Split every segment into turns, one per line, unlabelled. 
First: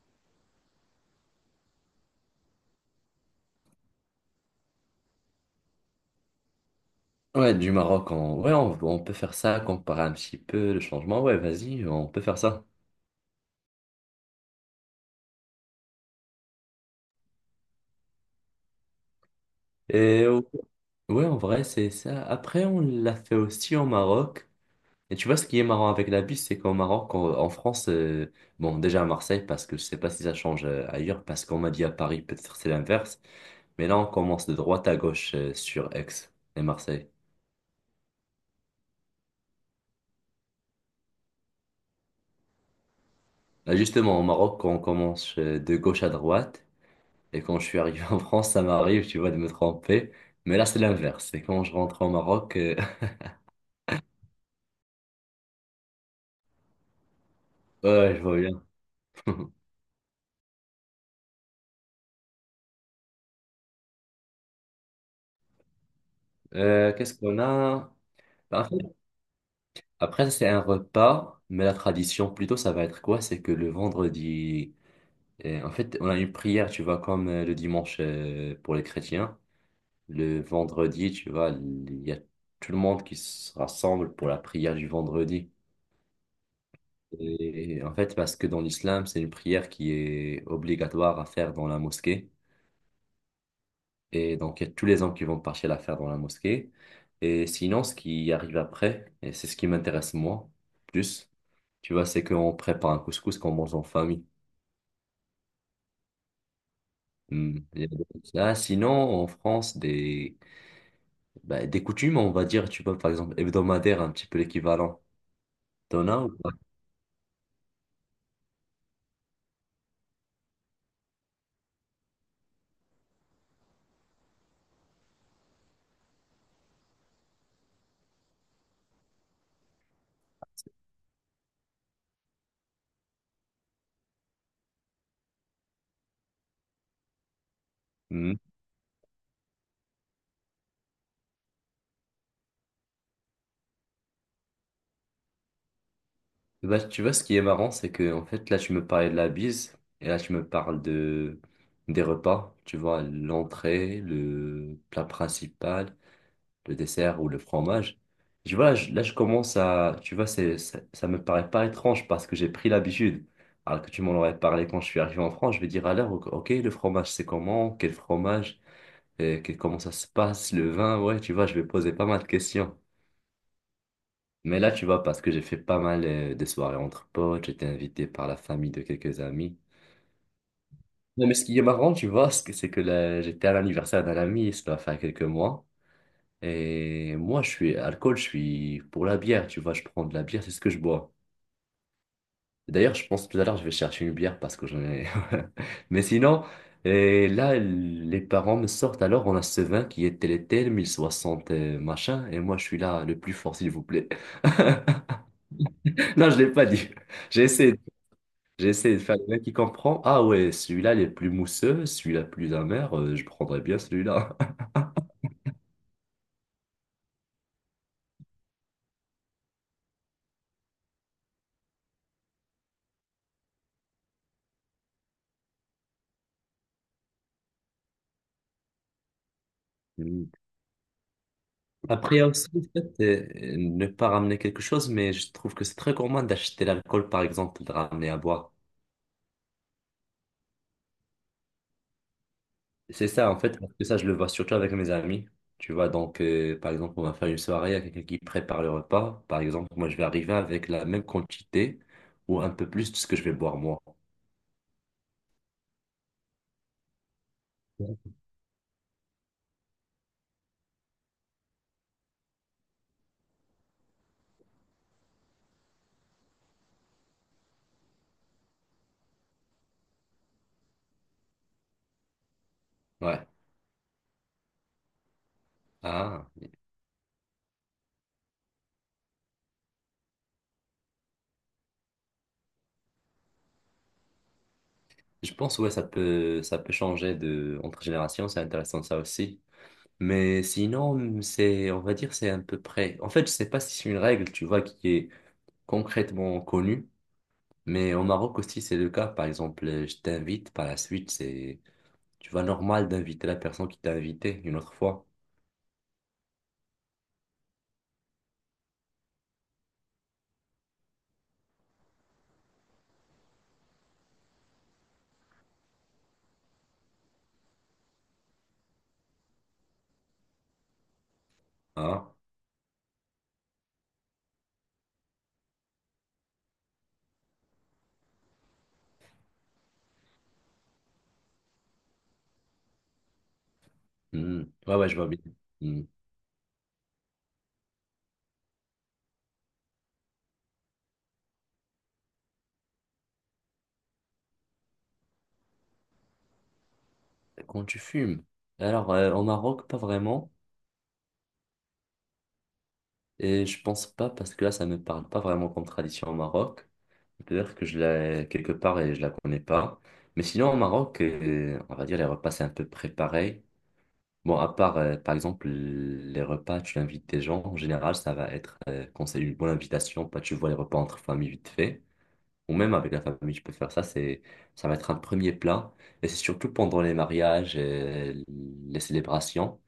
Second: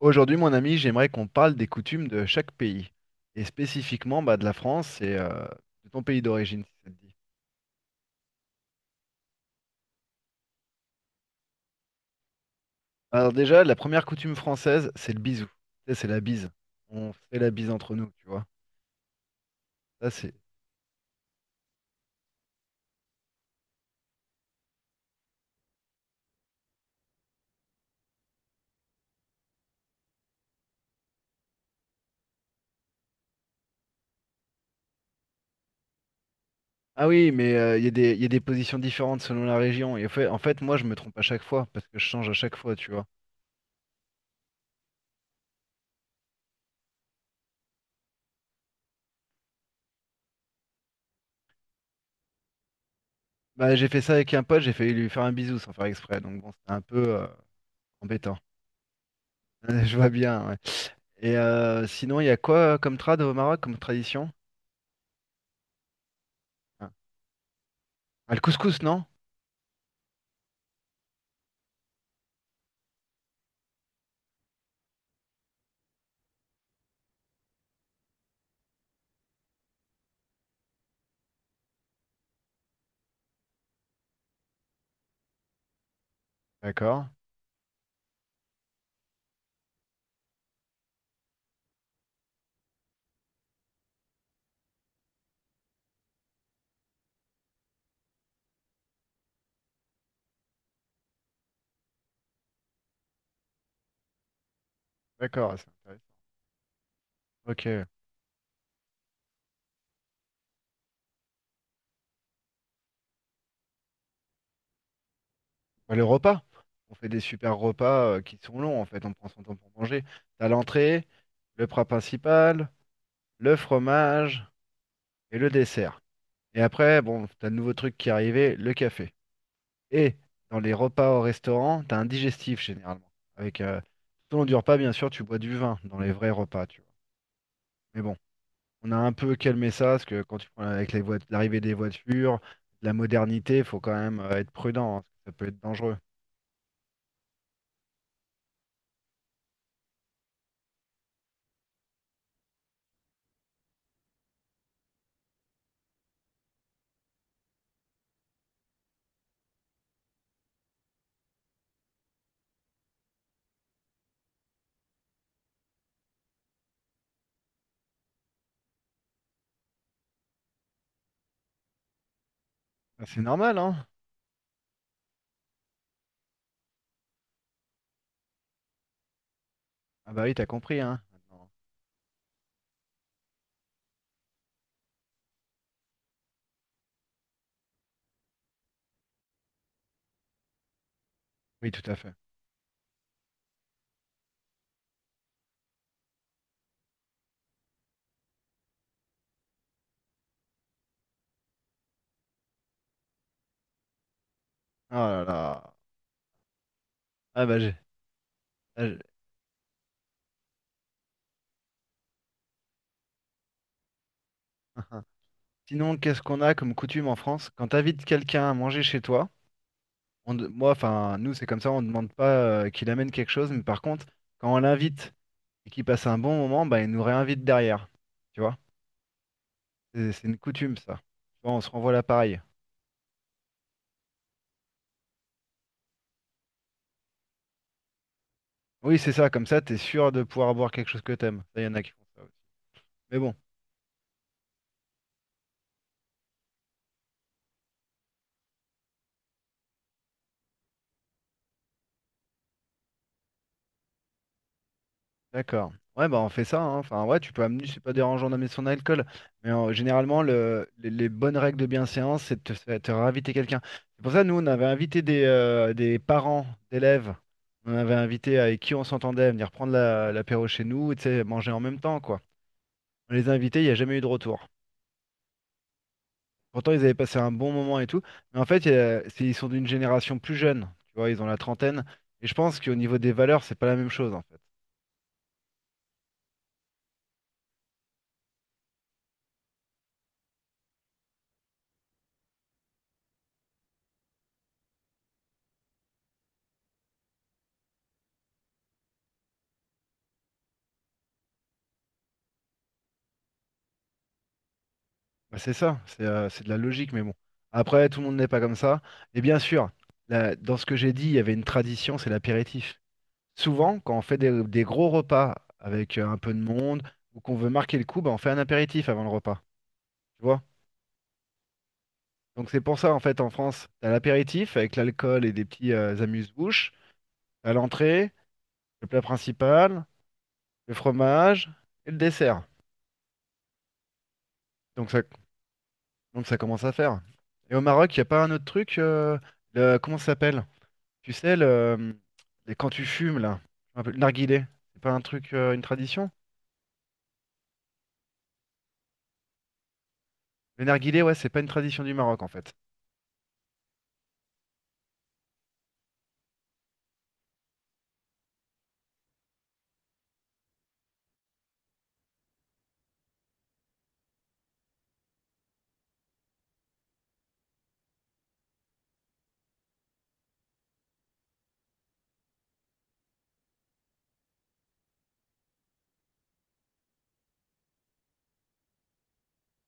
Aujourd'hui, mon ami, j'aimerais qu'on parle des coutumes de chaque pays, et spécifiquement bah, de la France et de ton pays d'origine, si ça te dit.
Ouais, du Maroc, on... Ouais, on peut faire ça, comparer un petit peu le changement. Ouais, vas-y, on peut faire ça.
Alors déjà, la première coutume française, c'est le bisou. Tu sais, c'est la bise. On fait la bise entre nous, tu vois. Ça,
Et
c'est...
euh, ouais, en vrai, c'est ça. Après, on l'a fait aussi au Maroc. Et tu vois, ce qui est marrant avec la bus, c'est qu'au Maroc, en France, bon, déjà à Marseille, parce que je sais pas si ça change ailleurs, parce qu'on m'a dit à Paris, peut-être c'est l'inverse. Mais là, on commence de droite à gauche sur Aix et
Ah
Marseille.
oui, mais il y a des, il y a des positions différentes selon la région. Et en fait, moi, je me trompe à chaque fois, parce que je change à chaque fois, tu vois.
Là, justement, au Maroc, on commence de gauche à droite. Et quand je suis arrivé en France, ça m'arrive, tu vois, de me tromper. Mais là, c'est l'inverse. Et quand je rentre au Maroc,
Bah, j'ai fait ça avec un pote, j'ai failli lui faire un bisou sans faire exprès, donc bon, c'était un peu
ouais, je vois
embêtant.
bien.
Je vois bien, ouais. Et sinon, il y a quoi comme trad au Maroc, comme tradition? Enfin,
Qu'est-ce qu'on a?
ah, le
Bah, en fait,
couscous, non?
après, ça, c'est un repas, mais la tradition, plutôt, ça va être quoi? C'est que le vendredi, en fait, on a une prière, tu vois, comme le dimanche pour les chrétiens. Le vendredi, tu vois, il y a tout le monde qui se rassemble pour la prière du vendredi.
D'accord,
Et en fait, parce que dans l'islam, c'est une prière qui est obligatoire à faire dans la mosquée. Et donc, il y a tous les hommes qui vont partir la faire dans la mosquée. Et sinon, ce qui arrive après, et c'est ce qui m'intéresse moi plus, tu vois, c'est qu'on prépare un couscous qu'on mange en famille.
d'accord, ah, c'est intéressant.
Hmm. Il y
Ok.
a des trucs comme ça. Sinon, en France, des, bah, des coutumes, on va dire, tu vois, par exemple, hebdomadaire, un petit peu l'équivalent.
Bah, le
T'en as ou
repas.
pas?
On fait des super repas qui sont longs, en fait. On prend son temps pour manger. T'as l'entrée, le plat principal, le fromage et le dessert. Et après, bon, t'as le nouveau truc qui est arrivé, le café. Et dans les repas au restaurant, t'as un digestif généralement. Avec, tout au long du repas, bien sûr, tu bois du vin dans les vrais repas, tu vois. Mais bon,
Hmm.
on a un peu calmé ça, parce que quand tu prends avec les l'arrivée des voitures, de la modernité, il faut quand même être prudent, hein, parce que ça peut être dangereux.
Bah, tu vois, ce qui est marrant, c'est que, en fait, là, tu me parlais de la bise, et là, tu me parles de, des repas, tu vois, l'entrée, le plat principal. Le dessert ou le fromage. Je vois, là, je commence à, tu vois, c'est, ça me paraît pas étrange parce que j'ai pris l'habitude. Alors que tu m'en aurais parlé quand je suis arrivé en France, je vais dire alors, ok, ok, le fromage, c'est comment? Quel fromage? Et comment ça se passe? Le vin? Ouais, tu vois, je vais poser pas mal de questions.
Ah, c'est normal, hein?
Mais là, tu vois, parce que j'ai fait pas mal de soirées entre potes, j'étais invité par la famille de quelques amis.
Ah bah oui, t'as compris, hein?
Non, mais ce
Maintenant.
qui est marrant, tu vois, c'est que là, j'étais à l'anniversaire d'un ami, ça va faire quelques mois. Et moi, je suis alcool, je suis pour la bière, tu vois, je prends de la bière, c'est ce que je bois.
Oui, tout à fait.
D'ailleurs, je pense tout à l'heure, je vais chercher une bière parce que j'en ai. Mais sinon, et là, les parents me sortent, alors on a ce vin qui est tel et tel, 1060 machin, et moi, je suis là, le plus fort, s'il vous plaît.
Oh là là.
Non, je l'ai pas dit. J'ai
Ah bah j'ai.
essayé, j'ai
ah,
essayé
j'ai-
de faire le vin qui comprend. Ah ouais, celui-là, il est plus mousseux, celui-là, plus amer, je prendrais bien celui-là.
Sinon, qu'est-ce qu'on a comme coutume en France? Quand t'invites quelqu'un à manger chez toi, moi, enfin, nous, c'est comme ça, on ne demande pas qu'il amène quelque chose, mais par contre, quand on l'invite et qu'il passe un bon moment, bah, il nous réinvite derrière. Tu vois? C'est une coutume, ça. Tu vois, on se renvoie
Après, il y a
l'appareil.
aussi le fait de ne pas ramener quelque chose, mais je trouve que c'est très gourmand d'acheter l'alcool, par exemple, de ramener à boire.
Oui, c'est ça, comme ça, t'es sûr de pouvoir boire quelque chose que t'aimes. Ça, y en a qui font ça aussi.
C'est
Mais
ça,
bon,
en fait, parce que ça, je le vois surtout avec mes amis. Tu vois, donc, par exemple, on va faire une soirée, il y a quelqu'un qui prépare le repas. Par exemple, moi, je vais arriver avec la même quantité ou un peu plus de ce que je vais boire moi.
d'accord. Ouais, bah on fait ça, hein. Enfin, ouais, tu peux amener, c'est pas
Ouais.
dérangeant d'amener son alcool. Mais généralement, les bonnes règles de bienséance, c'est de te réinviter quelqu'un. C'est pour ça, nous, on avait invité des parents d'élèves. On avait invité avec qui on s'entendait à venir prendre l'apéro chez nous et tu sais, manger en même temps, quoi. On
Ouais.
les a invités, il n'y a jamais eu de retour.
Ah,
Pourtant, ils avaient passé un bon moment et tout. Mais en fait, ils sont d'une génération plus jeune. Tu vois, ils ont la trentaine. Et je pense qu'au niveau des valeurs, c'est pas la même chose, en fait.
je pense, ouais, ça peut changer de, entre générations, c'est intéressant ça aussi. Mais sinon, c'est, on va dire, c'est à peu près. En fait, je sais pas si c'est une règle, tu vois, qui est concrètement connu, mais au Maroc aussi c'est le cas. Par exemple, je t'invite, par la suite, c'est, tu vois, normal d'inviter la personne qui t'a invité une autre fois.
Bah, c'est ça, c'est de la logique, mais bon. Après, tout le monde n'est pas comme ça. Et bien sûr, dans ce que j'ai dit, il y avait une tradition, c'est l'apéritif. Souvent, quand on fait des gros repas avec un peu de monde ou qu'on veut marquer le coup, bah, on fait un apéritif avant le repas. Tu vois?
Hein?
Donc c'est pour ça, en fait, en France, t'as l'apéritif avec l'alcool et des petits amuse-bouches. T'as l'entrée, le plat principal. Le fromage et le dessert.
Hmm. Ouais, ouais,
Donc
je
ça,
vois bien. Hmm.
donc ça commence à faire. Et au Maroc, il n'y a pas un autre truc comment ça s'appelle? Tu sais, le, quand tu fumes, là, un peu, le narguilé, c'est pas un truc, une tradition?
Quand tu fumes. Alors, au Maroc, pas vraiment.
Le narguilé, ouais, c'est pas une tradition du Maroc, en fait.
Et je pense pas, parce que là, ça me parle pas vraiment comme tradition au Maroc. Peut-être que je l'ai quelque part et je la connais pas. Mais sinon, au Maroc, on va dire, les repas, c'est un peu préparé. Bon, à part, par exemple, les repas, tu invites des gens, en général, ça va être, quand c'est une bonne invitation, pas tu vois les repas entre famille vite fait, ou même avec la famille, tu peux faire ça, c'est, ça va être un premier plat, et c'est surtout pendant les mariages et les célébrations,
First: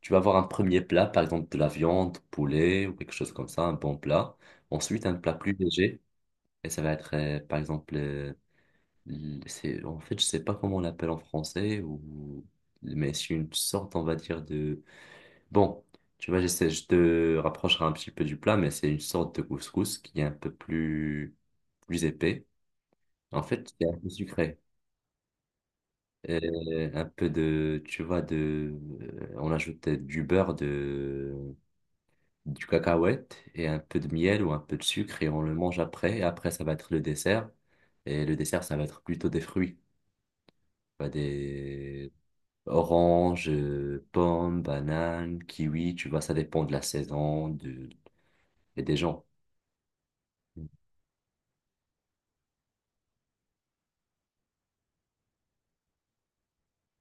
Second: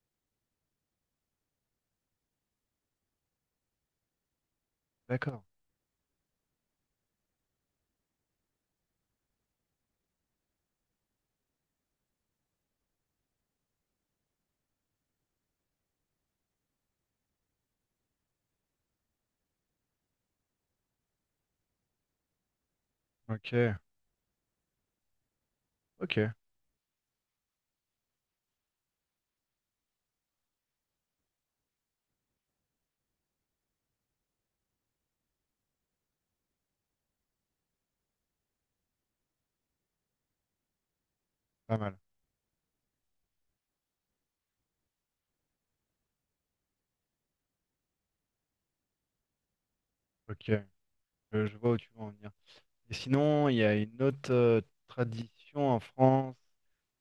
tu vas avoir un premier plat, par exemple de la viande, poulet, ou quelque chose comme ça, un bon plat, ensuite un plat
D'accord.
plus léger, et ça va être, par exemple, c'est, en fait, je sais pas comment on l'appelle en français, ou, mais c'est une sorte, on va dire, de bon, tu vois, j'essaie, je te rapprocherai un petit peu du plat, mais c'est une sorte de couscous qui est un peu plus, plus épais. En fait,
Ok,
c'est un peu sucré.
ok,
Un peu de, tu vois, de, on ajoute du beurre, de, du cacahuète et un peu de miel ou un peu de sucre et on le mange après. Et après, ça va être le dessert. Et le dessert, ça va être plutôt des fruits. Pas.
pas mal.
Des oranges, pommes, bananes, kiwis, tu vois, ça dépend de la saison de, et des gens.
Ok, je vois où tu veux en venir. Et sinon, il y a une autre tradition en France.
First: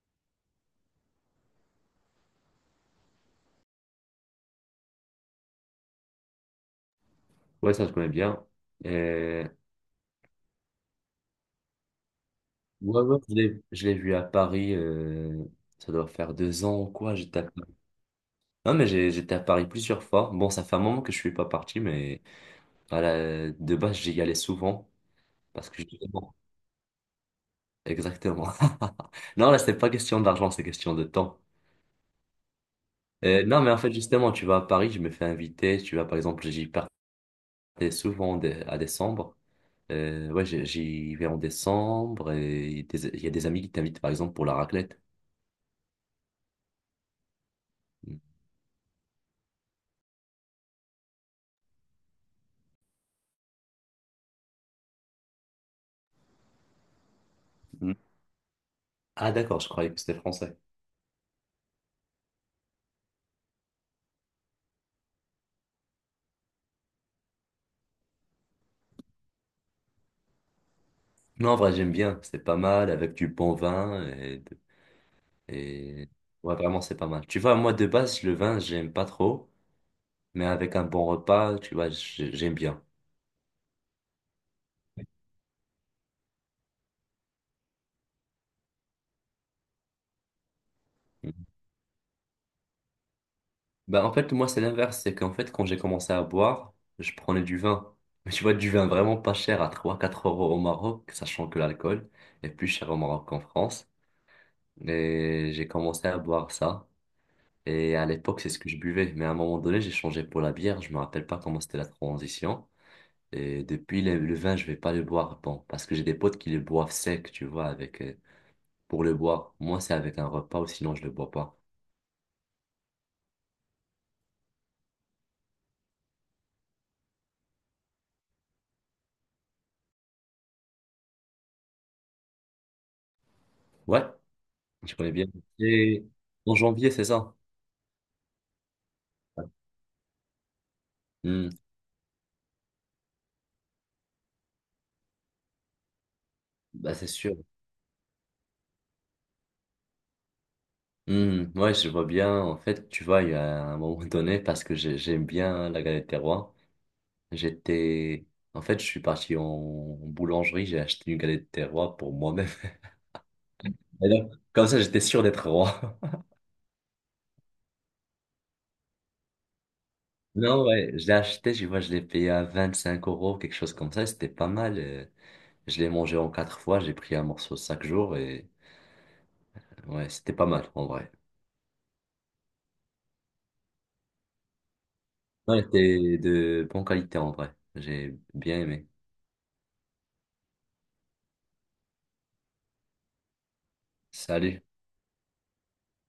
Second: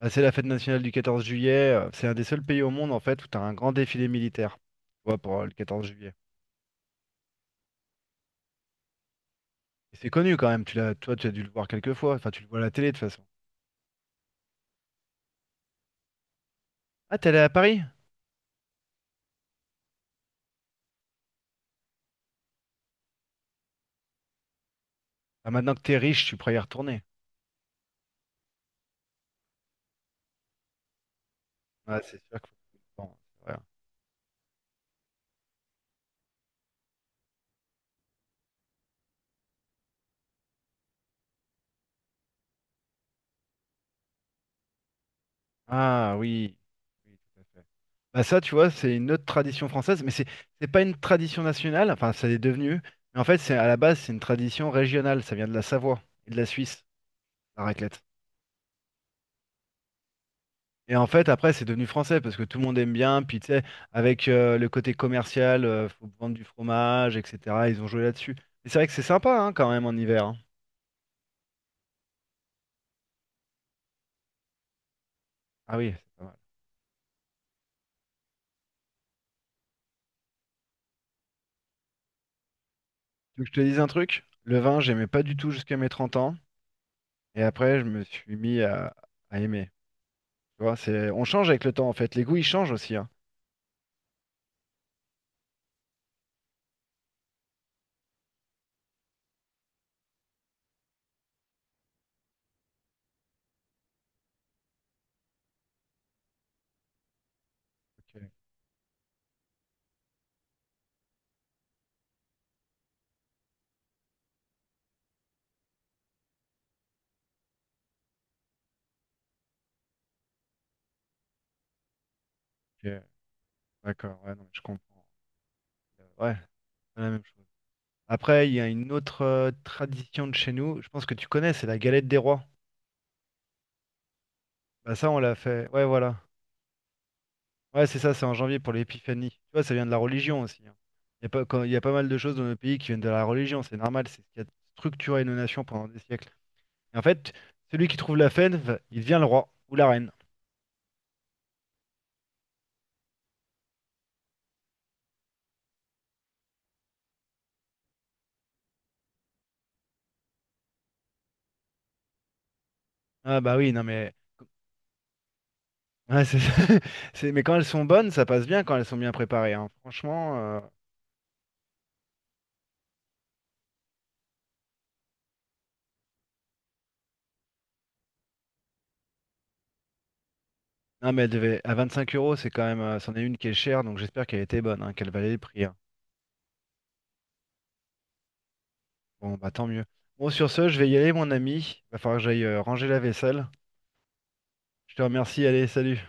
Bah, c'est la fête nationale du 14 juillet. C'est un des seuls pays au monde, en fait, où tu as un grand défilé militaire. Tu vois, pour le 14 juillet.
Ouais, ça, je connais bien. Euh,
Et c'est connu quand même, tu l'as, toi tu as dû le voir quelques fois, enfin tu le vois à la télé de
ouais,
toute
ouais,
façon.
je l'ai je l'ai vu à Paris, ça doit faire 2 ans ou quoi,
Ah, t'es allé
j'étais à
à
Paris.
Paris?
Non, mais j'étais à Paris plusieurs fois. Bon, ça fait un moment que je suis pas parti, mais voilà, de base, j'y allais souvent,
Ah,
parce
maintenant
que
que t'es riche,
justement,
tu pourras y retourner.
exactement. Non, là, c'est pas question d'argent, c'est question de temps.
Ah, c'est sûr qu'il faut... bon,
Euh,
c'est vrai,
non,
hein.
mais en fait, justement, tu vas à Paris, je me fais inviter, tu vas, par exemple, j'y partais souvent à décembre. Ouais, j'y vais en décembre, et il y a des amis qui t'invitent, par exemple, pour la raclette.
Ah oui, oui, tout à fait. Bah ça, tu vois, c'est une autre tradition française, mais c'est pas une tradition nationale, enfin ça l'est devenu, mais en fait c'est à la base c'est une tradition régionale, ça vient de la Savoie et de la Suisse, la raclette.
Ah d'accord, je croyais que c'était français.
Et en fait, après, c'est devenu français parce que tout le monde aime bien. Puis, tu sais, avec le côté commercial, faut vendre du fromage, etc. Ils ont joué là-dessus. Et c'est vrai que c'est sympa hein, quand même en hiver, hein.
Non, en vrai, j'aime bien. C'est pas mal avec du bon vin et,
Ah oui,
et...
c'est pas mal.
Ouais, vraiment, c'est pas mal. Tu vois, moi, de base, le vin, j'aime pas trop, mais avec un bon repas, tu vois, j'aime bien.
Tu veux que je te dise un truc? Le vin, j'aimais pas du tout jusqu'à mes 30 ans. Et après, je me suis mis à aimer. Tu vois, c'est... On change avec le temps, en fait. Les goûts, ils changent aussi, hein.
Bah, en fait, moi, c'est l'inverse. C'est qu'en fait, quand j'ai commencé à boire, je prenais du vin. Mais tu vois, du vin vraiment pas cher à 3 4 € au Maroc, sachant que l'alcool est plus cher au Maroc qu'en France. Et j'ai commencé à boire ça. Et à
Ok,
l'époque, c'est ce que je buvais. Mais à un moment donné, j'ai changé pour la bière. Je me rappelle pas comment c'était la transition. Et depuis le vin, je vais pas le boire. Bon, parce que j'ai des potes qui le boivent sec, tu vois, avec pour le boire. Moi, c'est avec un repas ou sinon je le bois pas.
ok, d'accord, ouais, non, mais je comprends. Ouais, c'est pas la même chose. Après, il y a une autre tradition de chez nous. Je pense que tu connais, c'est la galette des rois.
Ouais,
Bah
je
ça,
connais
on
bien.
l'a fait. Ouais,
Et
voilà.
en janvier, c'est ça.
Ouais, c'est ça, c'est en janvier pour l'épiphanie. Tu vois, ça vient de la religion aussi, hein. Il y a pas,
Hmm,
il y a pas mal de choses dans nos pays qui viennent de la religion, c'est normal, c'est ce qui a structuré nos nations pendant des siècles.
Bah,
Et en
c'est
fait,
sûr.
celui qui trouve la fève, il devient le roi ou la reine.
Ouais, je vois bien. En fait, tu vois, il y a un moment donné, parce que j'aime bien la galette des rois. J'étais. En fait, je suis parti en boulangerie, j'ai acheté une galette des rois pour moi-même.
Ah bah oui, non
Et
mais...
donc, comme ça, j'étais sûr d'être roi.
ouais, mais quand elles sont bonnes, ça passe bien quand elles sont bien préparées, hein. Franchement,
Non, ouais, je l'ai acheté, je vois, je l'ai payé à 25 euros, quelque chose comme ça, et c'était pas mal. Je l'ai mangé en quatre fois, j'ai pris un morceau chaque jour, et ouais, c'était pas mal, en
non
vrai.
mais elle devait... à 25 euros, c'est quand même... c'en est une qui est chère, donc j'espère qu'elle était bonne, hein, qu'elle valait le
Ouais,
prix, hein.
c'était de bonne qualité, en vrai. J'ai bien aimé.
Bon, bah tant mieux. Bon, sur ce, je vais y aller, mon ami. Va falloir que j'aille ranger la vaisselle.
Salut.
Je te remercie, allez, salut.